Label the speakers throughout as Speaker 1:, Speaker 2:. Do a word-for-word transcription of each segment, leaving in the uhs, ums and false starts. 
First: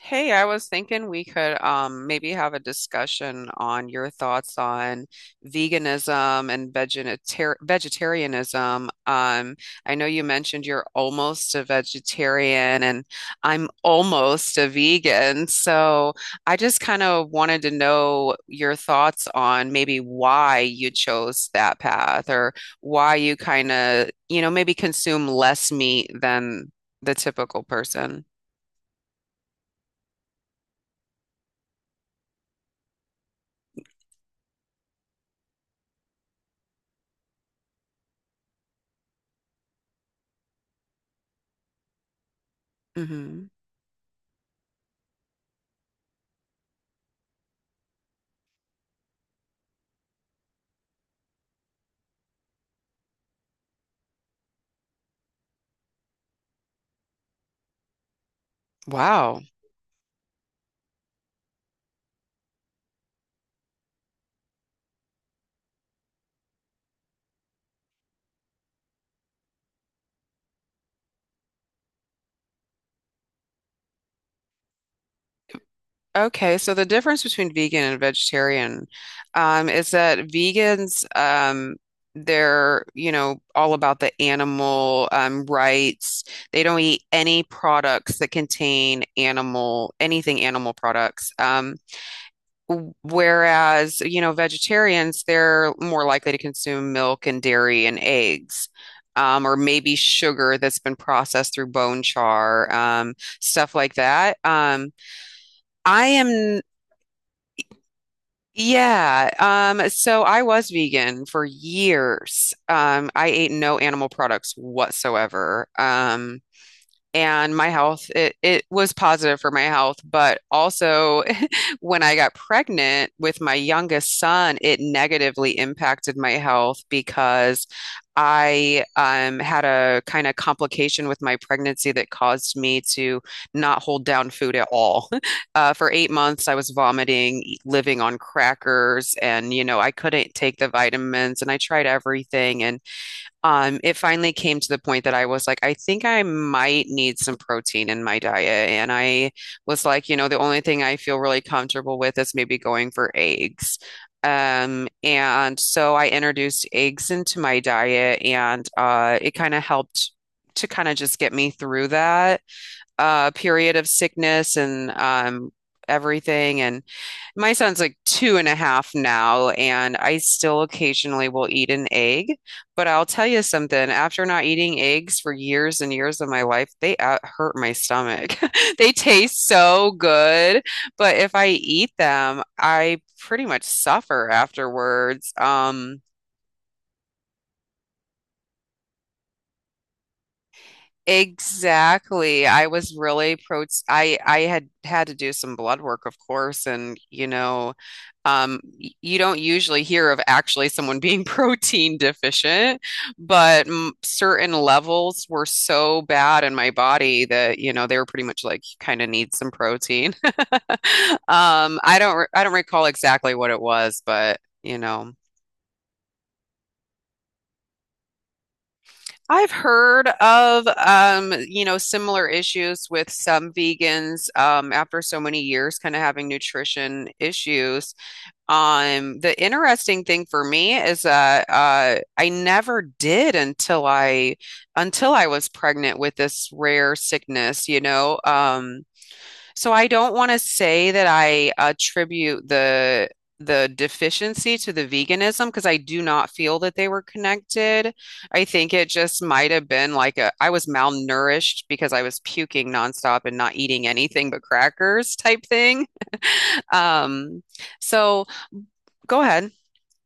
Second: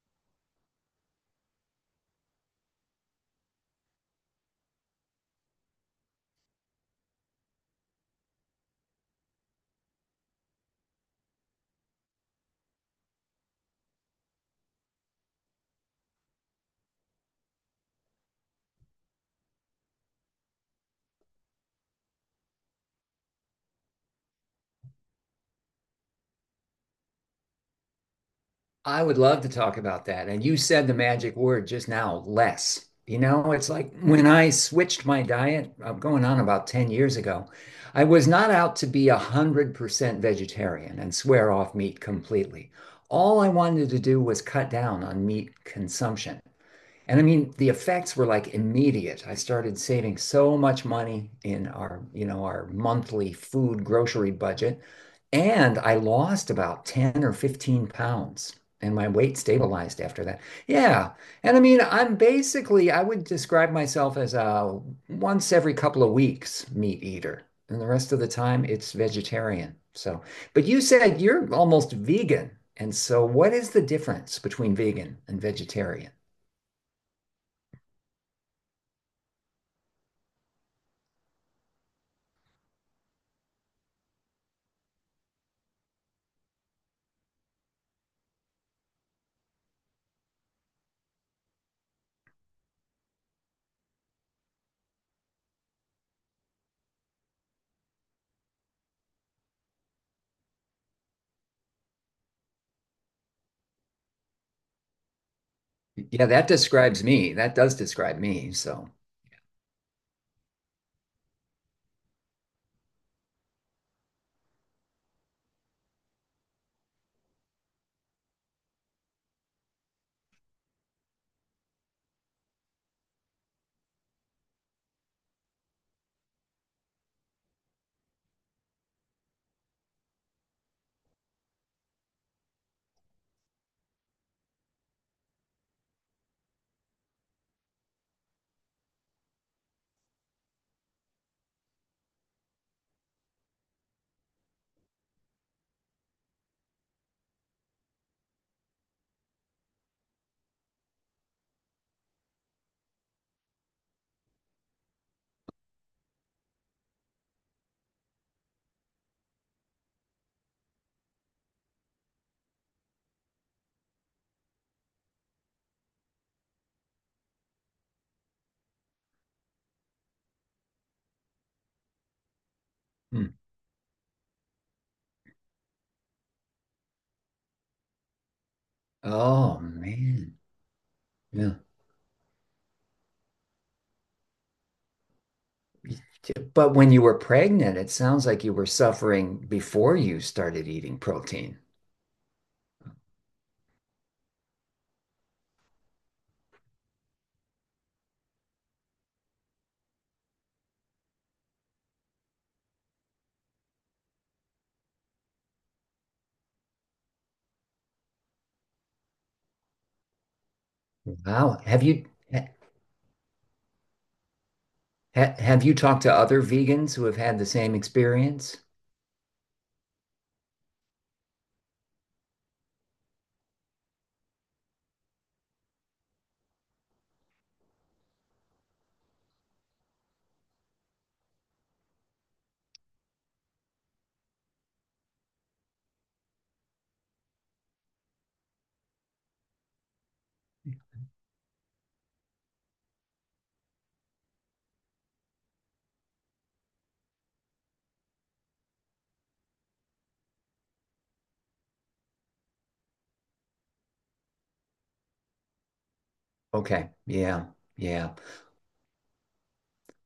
Speaker 1: Hey, I was thinking we could um, maybe have a discussion on your thoughts on veganism and vegetar vegetarianism. Um, I know you mentioned you're almost a vegetarian, and I'm almost a vegan. So I just kind of wanted to know your thoughts on maybe why you chose that path or why you kind of, you know, maybe consume less meat than the typical person.
Speaker 2: I would love to talk about that. And you said the magic word just now, less. You know, it's like when I switched my diet, I'm going on about ten years ago, I was not out to be one hundred percent vegetarian and swear off meat completely. All
Speaker 1: Hmm.
Speaker 2: I wanted to do was cut down on meat consumption. And I mean, the effects were like immediate. I started saving so much money in our, you know, our monthly food grocery budget. And I lost about ten or fifteen pounds. And my weight
Speaker 1: Wow.
Speaker 2: stabilized after that. Yeah. And I mean, I'm basically, I would describe myself as a once every couple of weeks meat eater. And the rest of the time, it's vegetarian. So, but you said you're almost vegan. And so, what is the difference between vegan and vegetarian?
Speaker 1: Okay, so the difference between vegan and vegetarian um, is that vegans, um, they're, you know, all about the animal um, rights. They don't eat any products that contain animal, anything animal products. Um, w- whereas, you know, vegetarians, they're more likely to consume milk and dairy and eggs. Um, or maybe sugar that's been processed through bone char, um, stuff like that. Um, I
Speaker 2: Yeah, that
Speaker 1: am.
Speaker 2: describes me. That does describe me. So,
Speaker 1: Yeah, um, so I was vegan for years. Um, I ate no animal products whatsoever. Um, and my health it, it was positive for my health but also when I got pregnant with my youngest son, it negatively impacted my health because I um, had a kind of complication with my pregnancy that caused me to not hold down food at all. Uh, for eight months I was vomiting, e- living on crackers, and you know, I couldn't take the vitamins and I tried everything. And um, it finally came to the point that I was like, I think I might need some protein in my diet. And I was like, you know, the only thing I feel really comfortable with is maybe going for eggs. Um, and so I introduced eggs into my diet, and uh, it kind of helped to kind of just get me through that uh, period of sickness and um, everything. And my son's like two and a half now, and I still occasionally will eat an egg. But I'll tell
Speaker 2: hmm.
Speaker 1: you something, after not eating eggs for years and years of my life, they uh, hurt my stomach. They taste
Speaker 2: Oh
Speaker 1: so
Speaker 2: man.
Speaker 1: good, but if I
Speaker 2: Yeah.
Speaker 1: eat them, I pretty much suffer afterwards. Um,
Speaker 2: But when you were pregnant, it sounds like you were suffering before you started eating protein.
Speaker 1: exactly. I was really pro I I had had to do some blood work, of course, and you know. Um, you don't usually hear of actually someone being protein deficient, but m certain levels were so bad in my body that, you know, they were pretty much like, you kind of need some protein.
Speaker 2: Wow.
Speaker 1: Um,
Speaker 2: Have
Speaker 1: I
Speaker 2: you
Speaker 1: don't re- I
Speaker 2: ha
Speaker 1: don't recall exactly what it was, but, you know,
Speaker 2: ha- have you talked to other vegans who have had the same experience?
Speaker 1: I've heard of um, you know, similar issues with some vegans um, after so many years kind of having nutrition issues. Um, the interesting thing for me is that uh, I never did until I until I was pregnant with this rare sickness, you know. Um, so I don't want to say that I attribute the the deficiency to the veganism because I do not feel that they were connected. I think it just might have been like a I was malnourished because I was puking nonstop and not eating anything but crackers type thing.
Speaker 2: Okay.
Speaker 1: Um,
Speaker 2: Yeah. Yeah.
Speaker 1: so. Go ahead.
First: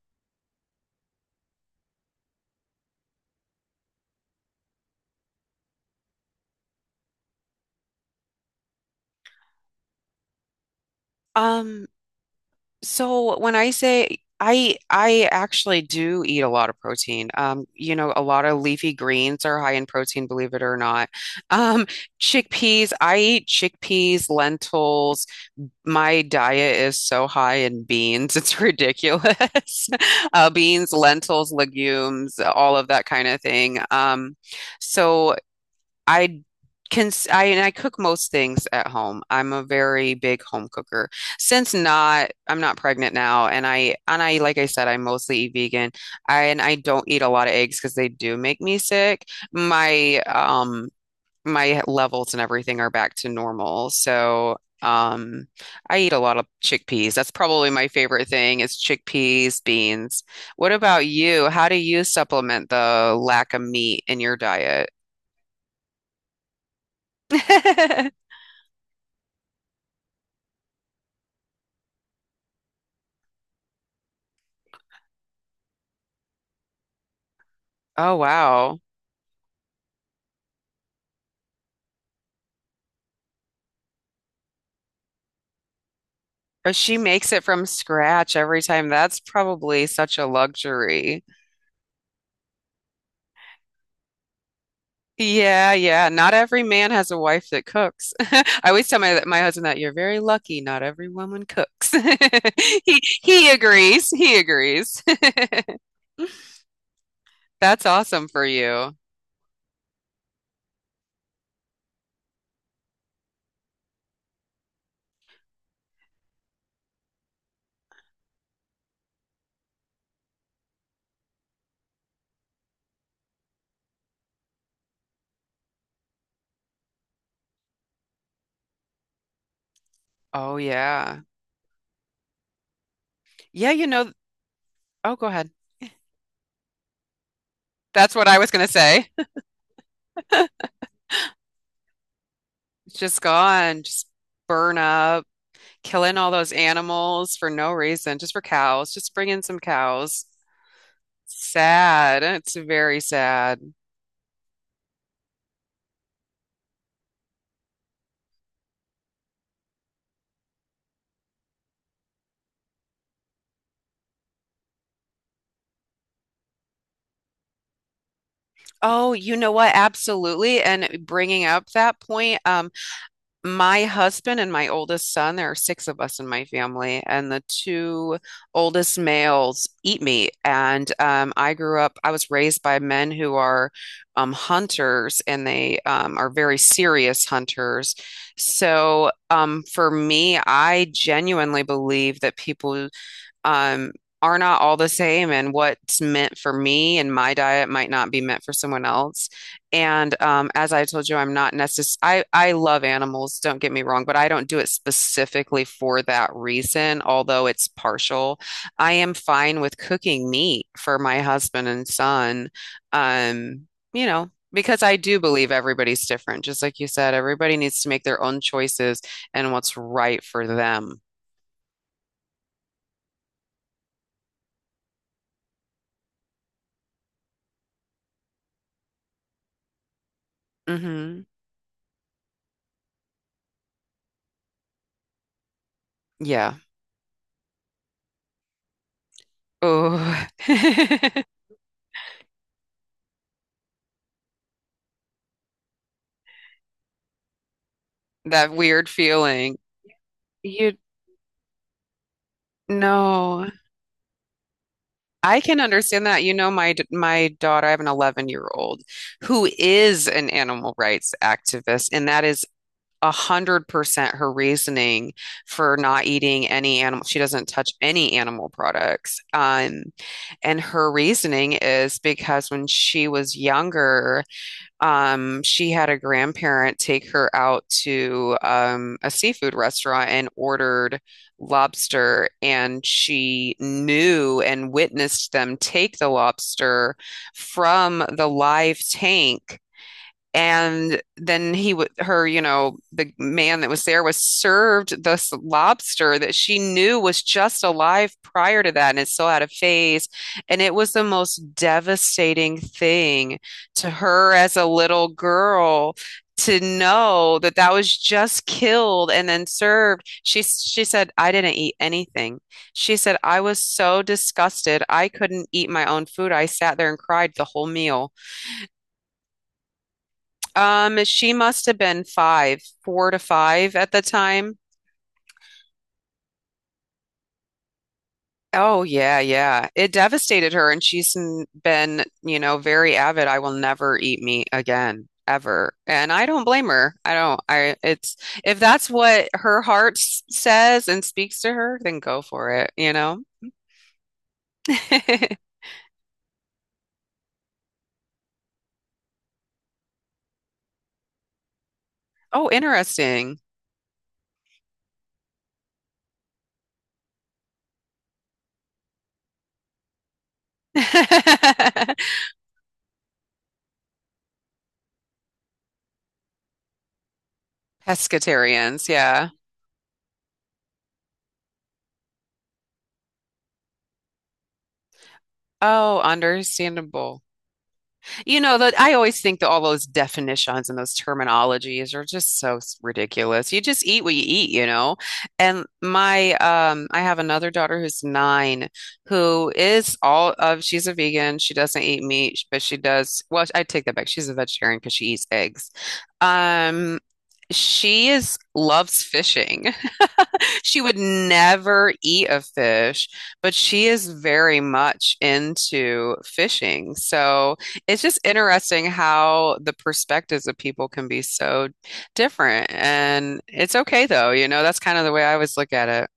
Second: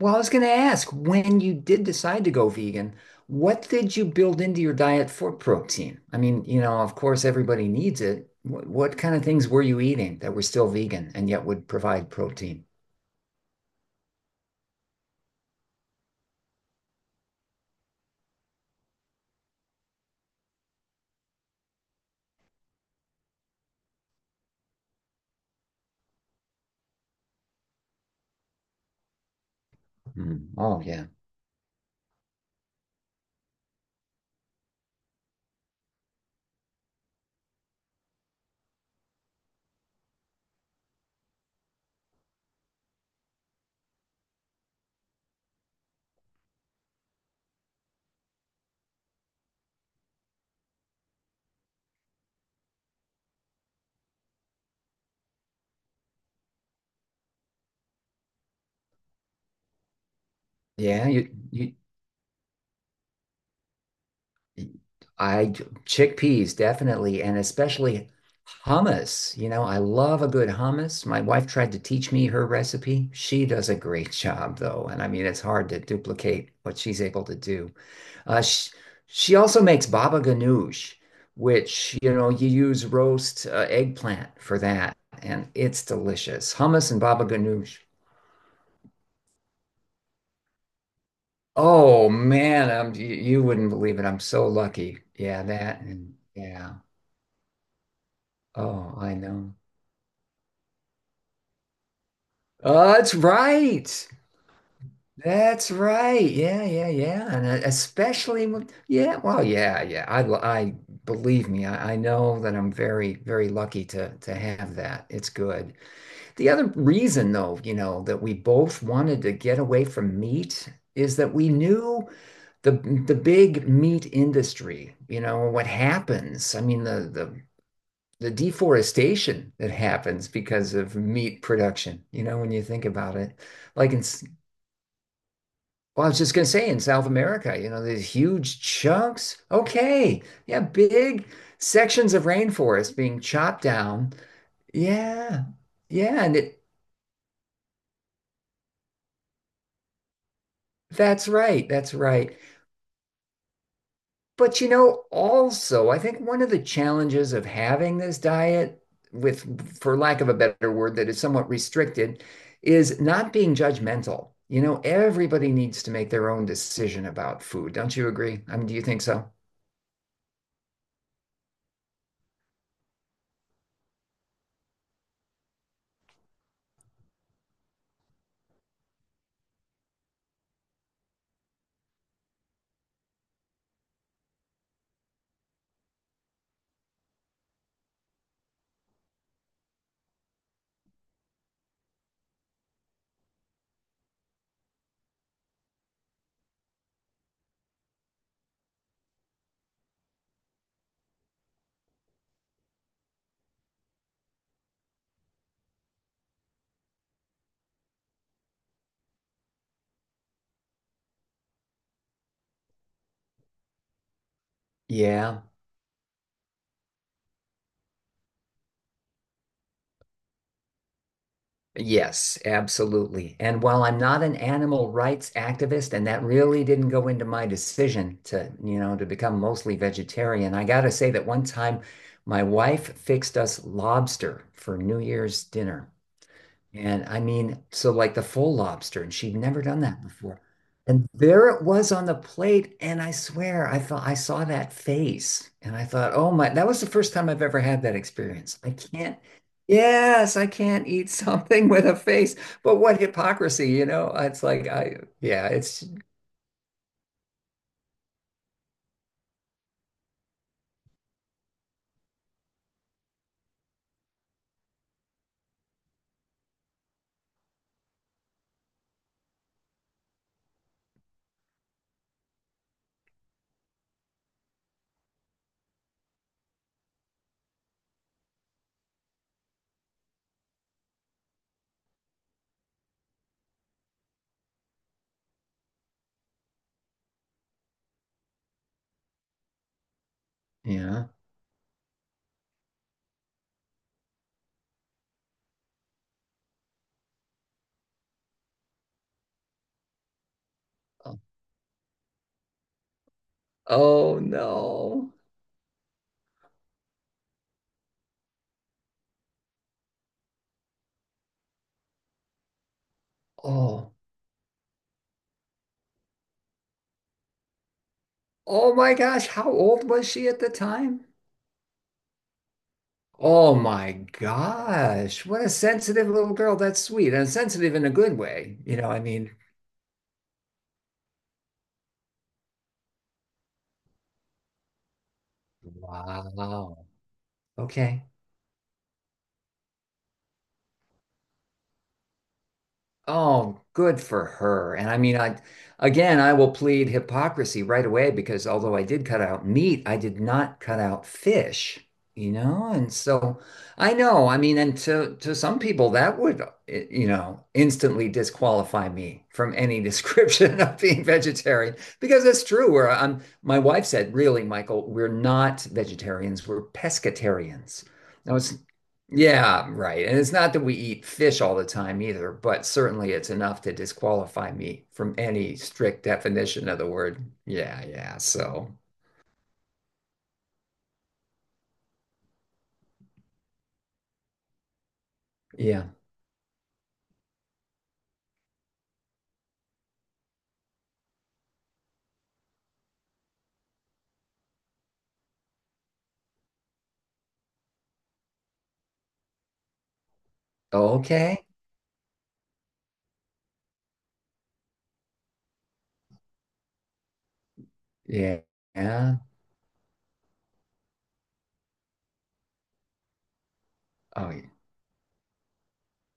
Speaker 2: Well, I was going to ask, when you did decide to go vegan, what did you build into your diet for protein? I mean, you know, of course, everybody needs it. What, what kind of things were you eating that were still vegan and yet would
Speaker 1: Um,
Speaker 2: provide protein?
Speaker 1: so when I say I I actually do eat a lot of protein. Um, you know, a lot of leafy greens are high in protein, believe it or not. Um, chickpeas, I eat chickpeas, lentils. My diet is so high in beans, it's ridiculous. Uh,
Speaker 2: Mm. Oh,
Speaker 1: beans,
Speaker 2: yeah.
Speaker 1: lentils, legumes, all of that kind of thing. Um, so I can I and I cook most things at home. I'm a very big home cooker. Since not I'm not pregnant now, and I and I like I said, I mostly eat vegan. I and I don't eat a lot of eggs because they do make me sick. My um my levels and everything are back to normal. So um I eat a lot of chickpeas. That's probably my favorite thing, is chickpeas, beans. What about
Speaker 2: Yeah, you,
Speaker 1: you? How
Speaker 2: you,
Speaker 1: do you supplement the lack of meat in your diet?
Speaker 2: I, chickpeas, definitely, and especially hummus. You know, I love a good hummus. My wife tried to teach me her recipe. She does a great job, though, and I mean, it's hard to duplicate what she's able to do.
Speaker 1: Oh,
Speaker 2: Uh, she,
Speaker 1: wow.
Speaker 2: she also makes baba ganoush, which, you know, you use roast uh, eggplant for that, and it's delicious.
Speaker 1: Or
Speaker 2: Hummus
Speaker 1: she
Speaker 2: and baba
Speaker 1: makes it from
Speaker 2: ganoush.
Speaker 1: scratch every time. That's probably such a luxury.
Speaker 2: Oh man, I'm, you, you wouldn't believe it. I'm so lucky. Yeah,
Speaker 1: Yeah,
Speaker 2: that
Speaker 1: yeah.
Speaker 2: and
Speaker 1: Not every
Speaker 2: yeah.
Speaker 1: man has a wife that cooks. I always
Speaker 2: Oh,
Speaker 1: tell
Speaker 2: I
Speaker 1: my my
Speaker 2: know.
Speaker 1: husband that you're very lucky. Not every woman cooks.
Speaker 2: Oh,
Speaker 1: He
Speaker 2: that's
Speaker 1: he
Speaker 2: right.
Speaker 1: agrees. He agrees.
Speaker 2: That's right. Yeah, yeah, yeah. And uh,
Speaker 1: That's awesome for
Speaker 2: especially with,
Speaker 1: you.
Speaker 2: yeah, well, yeah, yeah. I, l- I believe me, I, I know that I'm very, very lucky to to have that. It's good. The other reason, though, you know, that we both wanted to get away from meat is that we knew the the big meat industry, you know, what happens. I mean, the the the deforestation that happens
Speaker 1: Oh
Speaker 2: because of
Speaker 1: yeah.
Speaker 2: meat production, you know, when you think about it.
Speaker 1: Yeah, you
Speaker 2: Like in
Speaker 1: know, oh, go ahead.
Speaker 2: well, I was just gonna say in South America, you know, these
Speaker 1: That's what I was
Speaker 2: huge
Speaker 1: gonna say.
Speaker 2: chunks. Okay. Yeah, big sections of rainforest
Speaker 1: It's
Speaker 2: being
Speaker 1: just
Speaker 2: chopped
Speaker 1: gone, just
Speaker 2: down.
Speaker 1: burn up,
Speaker 2: Yeah.
Speaker 1: killing
Speaker 2: Yeah,
Speaker 1: all
Speaker 2: and
Speaker 1: those
Speaker 2: it
Speaker 1: animals for no reason, just for cows, just bring in some cows.
Speaker 2: that's right. That's
Speaker 1: Sad.
Speaker 2: right.
Speaker 1: It's very sad.
Speaker 2: But you know, also, I think one of the challenges of having this diet with, for lack of a better word, that is somewhat restricted, is not being judgmental. You know, everybody needs to make their own decision about food. Don't you agree? I mean, do you think
Speaker 1: Oh,
Speaker 2: so?
Speaker 1: you know what? Absolutely. And bringing up that point, um, my husband and my oldest son, there are six of us in my family, and the two oldest males eat meat. And um, I grew up, I was raised by men who are um, hunters, and they um, are very serious hunters. So um, for me, I genuinely believe that people. um, are not all the same, and what's meant for me and my diet might not be meant for someone else. And um, as I told you, I'm not necess- I I love animals, don't get me wrong, but I don't do it specifically for that reason, although it's partial. I am fine with cooking meat for my husband and son. Um, you know, because I do
Speaker 2: Yeah.
Speaker 1: believe everybody's different. Just like you said, everybody needs to make their own choices and what's right for them.
Speaker 2: Yes, absolutely. And while I'm not an animal rights activist, and that really didn't go into my decision to, you know, to become mostly vegetarian, I gotta say that
Speaker 1: Hmm.
Speaker 2: one time my wife fixed us lobster for New Year's dinner.
Speaker 1: Yeah.
Speaker 2: And I mean, so like the full lobster, and she'd never done that
Speaker 1: Oh,
Speaker 2: before. And there it was on the plate, and I swear I thought I saw that face, and I thought, oh my, that was the first time I've ever had that
Speaker 1: that
Speaker 2: experience. I
Speaker 1: weird
Speaker 2: can't,
Speaker 1: feeling.
Speaker 2: yes, I
Speaker 1: You
Speaker 2: can't eat something with a face, but what
Speaker 1: know,
Speaker 2: hypocrisy, you know? It's like I,
Speaker 1: I
Speaker 2: yeah,
Speaker 1: can
Speaker 2: it's
Speaker 1: understand that. You know, my d- my daughter, I have an eleven year old who is an animal rights activist, and that is a hundred percent her reasoning for not eating any animal. She doesn't touch any animal products. Um, and her reasoning is because when she was younger, um, she had a grandparent take her out to um, a seafood restaurant and ordered lobster, and she knew and witnessed them take the lobster from the live tank. And
Speaker 2: yeah.
Speaker 1: then he would her you know, the man that was there was served this lobster that she knew was just alive prior to that, and it still had a face. And it was the most devastating thing to
Speaker 2: Oh
Speaker 1: her as a little
Speaker 2: no.
Speaker 1: girl, to know that that was just killed and then served. She she said, I didn't eat anything. She said, I was
Speaker 2: Oh,
Speaker 1: so disgusted I couldn't eat my own food. I sat there and cried the whole meal.
Speaker 2: oh my gosh, how old was she at the
Speaker 1: Um,
Speaker 2: time?
Speaker 1: she must have been five, four to
Speaker 2: Oh
Speaker 1: five at
Speaker 2: my
Speaker 1: the time.
Speaker 2: gosh. What a sensitive little girl. That's sweet and sensitive in a good way. You
Speaker 1: Oh
Speaker 2: know, I
Speaker 1: yeah,
Speaker 2: mean,
Speaker 1: yeah. It devastated her, and she's n- been, you know, very avid. I will never eat meat again, ever. And I don't blame
Speaker 2: wow.
Speaker 1: her. I don't. I
Speaker 2: Okay.
Speaker 1: It's if that's what her heart s- says and speaks to her, then go for it, you know?
Speaker 2: Oh, good for her. And I mean, I again, I will plead hypocrisy right away because although I did cut out meat, I did not cut out fish, you
Speaker 1: Oh,
Speaker 2: know? And so
Speaker 1: interesting.
Speaker 2: I know, I mean, and to to some people that would, eh, you know, instantly disqualify me from any description of being vegetarian because it's true. Where I'm, my wife said, really, Michael, we're not vegetarians, we're pescatarians. Now, it's
Speaker 1: Pescatarians, yeah.
Speaker 2: yeah, right. And it's not that we eat fish all the time either, but certainly it's enough to disqualify me from any
Speaker 1: Oh,
Speaker 2: strict definition of the
Speaker 1: understandable.
Speaker 2: word. Yeah, yeah.
Speaker 1: You know,
Speaker 2: So,
Speaker 1: that I always think that all those definitions and those terminologies are just so ridiculous. You just eat what you eat, you know. And
Speaker 2: yeah.
Speaker 1: my um I have another daughter who's nine who is all of she's a vegan. She doesn't eat meat, but she does well, I take that back. She's a vegetarian because she eats eggs. Um she is loves fishing. She would
Speaker 2: Okay.
Speaker 1: never eat a fish, but she is very much into fishing. So it's just
Speaker 2: Yeah.
Speaker 1: interesting
Speaker 2: Yeah.
Speaker 1: how the perspectives of people can be so different. And it's okay
Speaker 2: Oh,
Speaker 1: though, you
Speaker 2: yeah.
Speaker 1: know, that's kind of the way I always look at it.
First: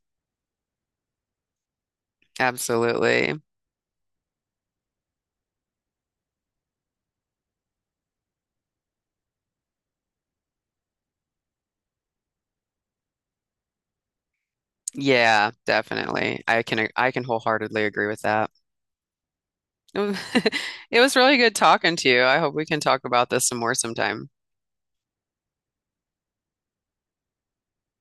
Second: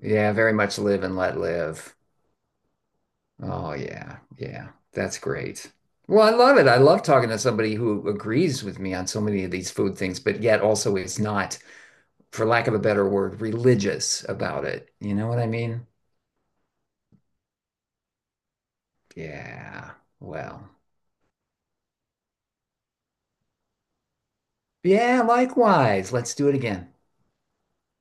Speaker 2: Yeah, very much live and let live.
Speaker 1: Absolutely.
Speaker 2: Oh, yeah. Yeah. That's great. Well, I love it. I love talking to somebody who agrees with me on so many of these food things, but yet also is not, for lack of a better word, religious about it. You know what I
Speaker 1: Yeah,
Speaker 2: mean?
Speaker 1: definitely. I can I can wholeheartedly agree with that.
Speaker 2: Yeah. Well.
Speaker 1: It was really good talking to you. I hope we can talk about this some more sometime.
Speaker 2: Yeah, likewise. Let's do it again.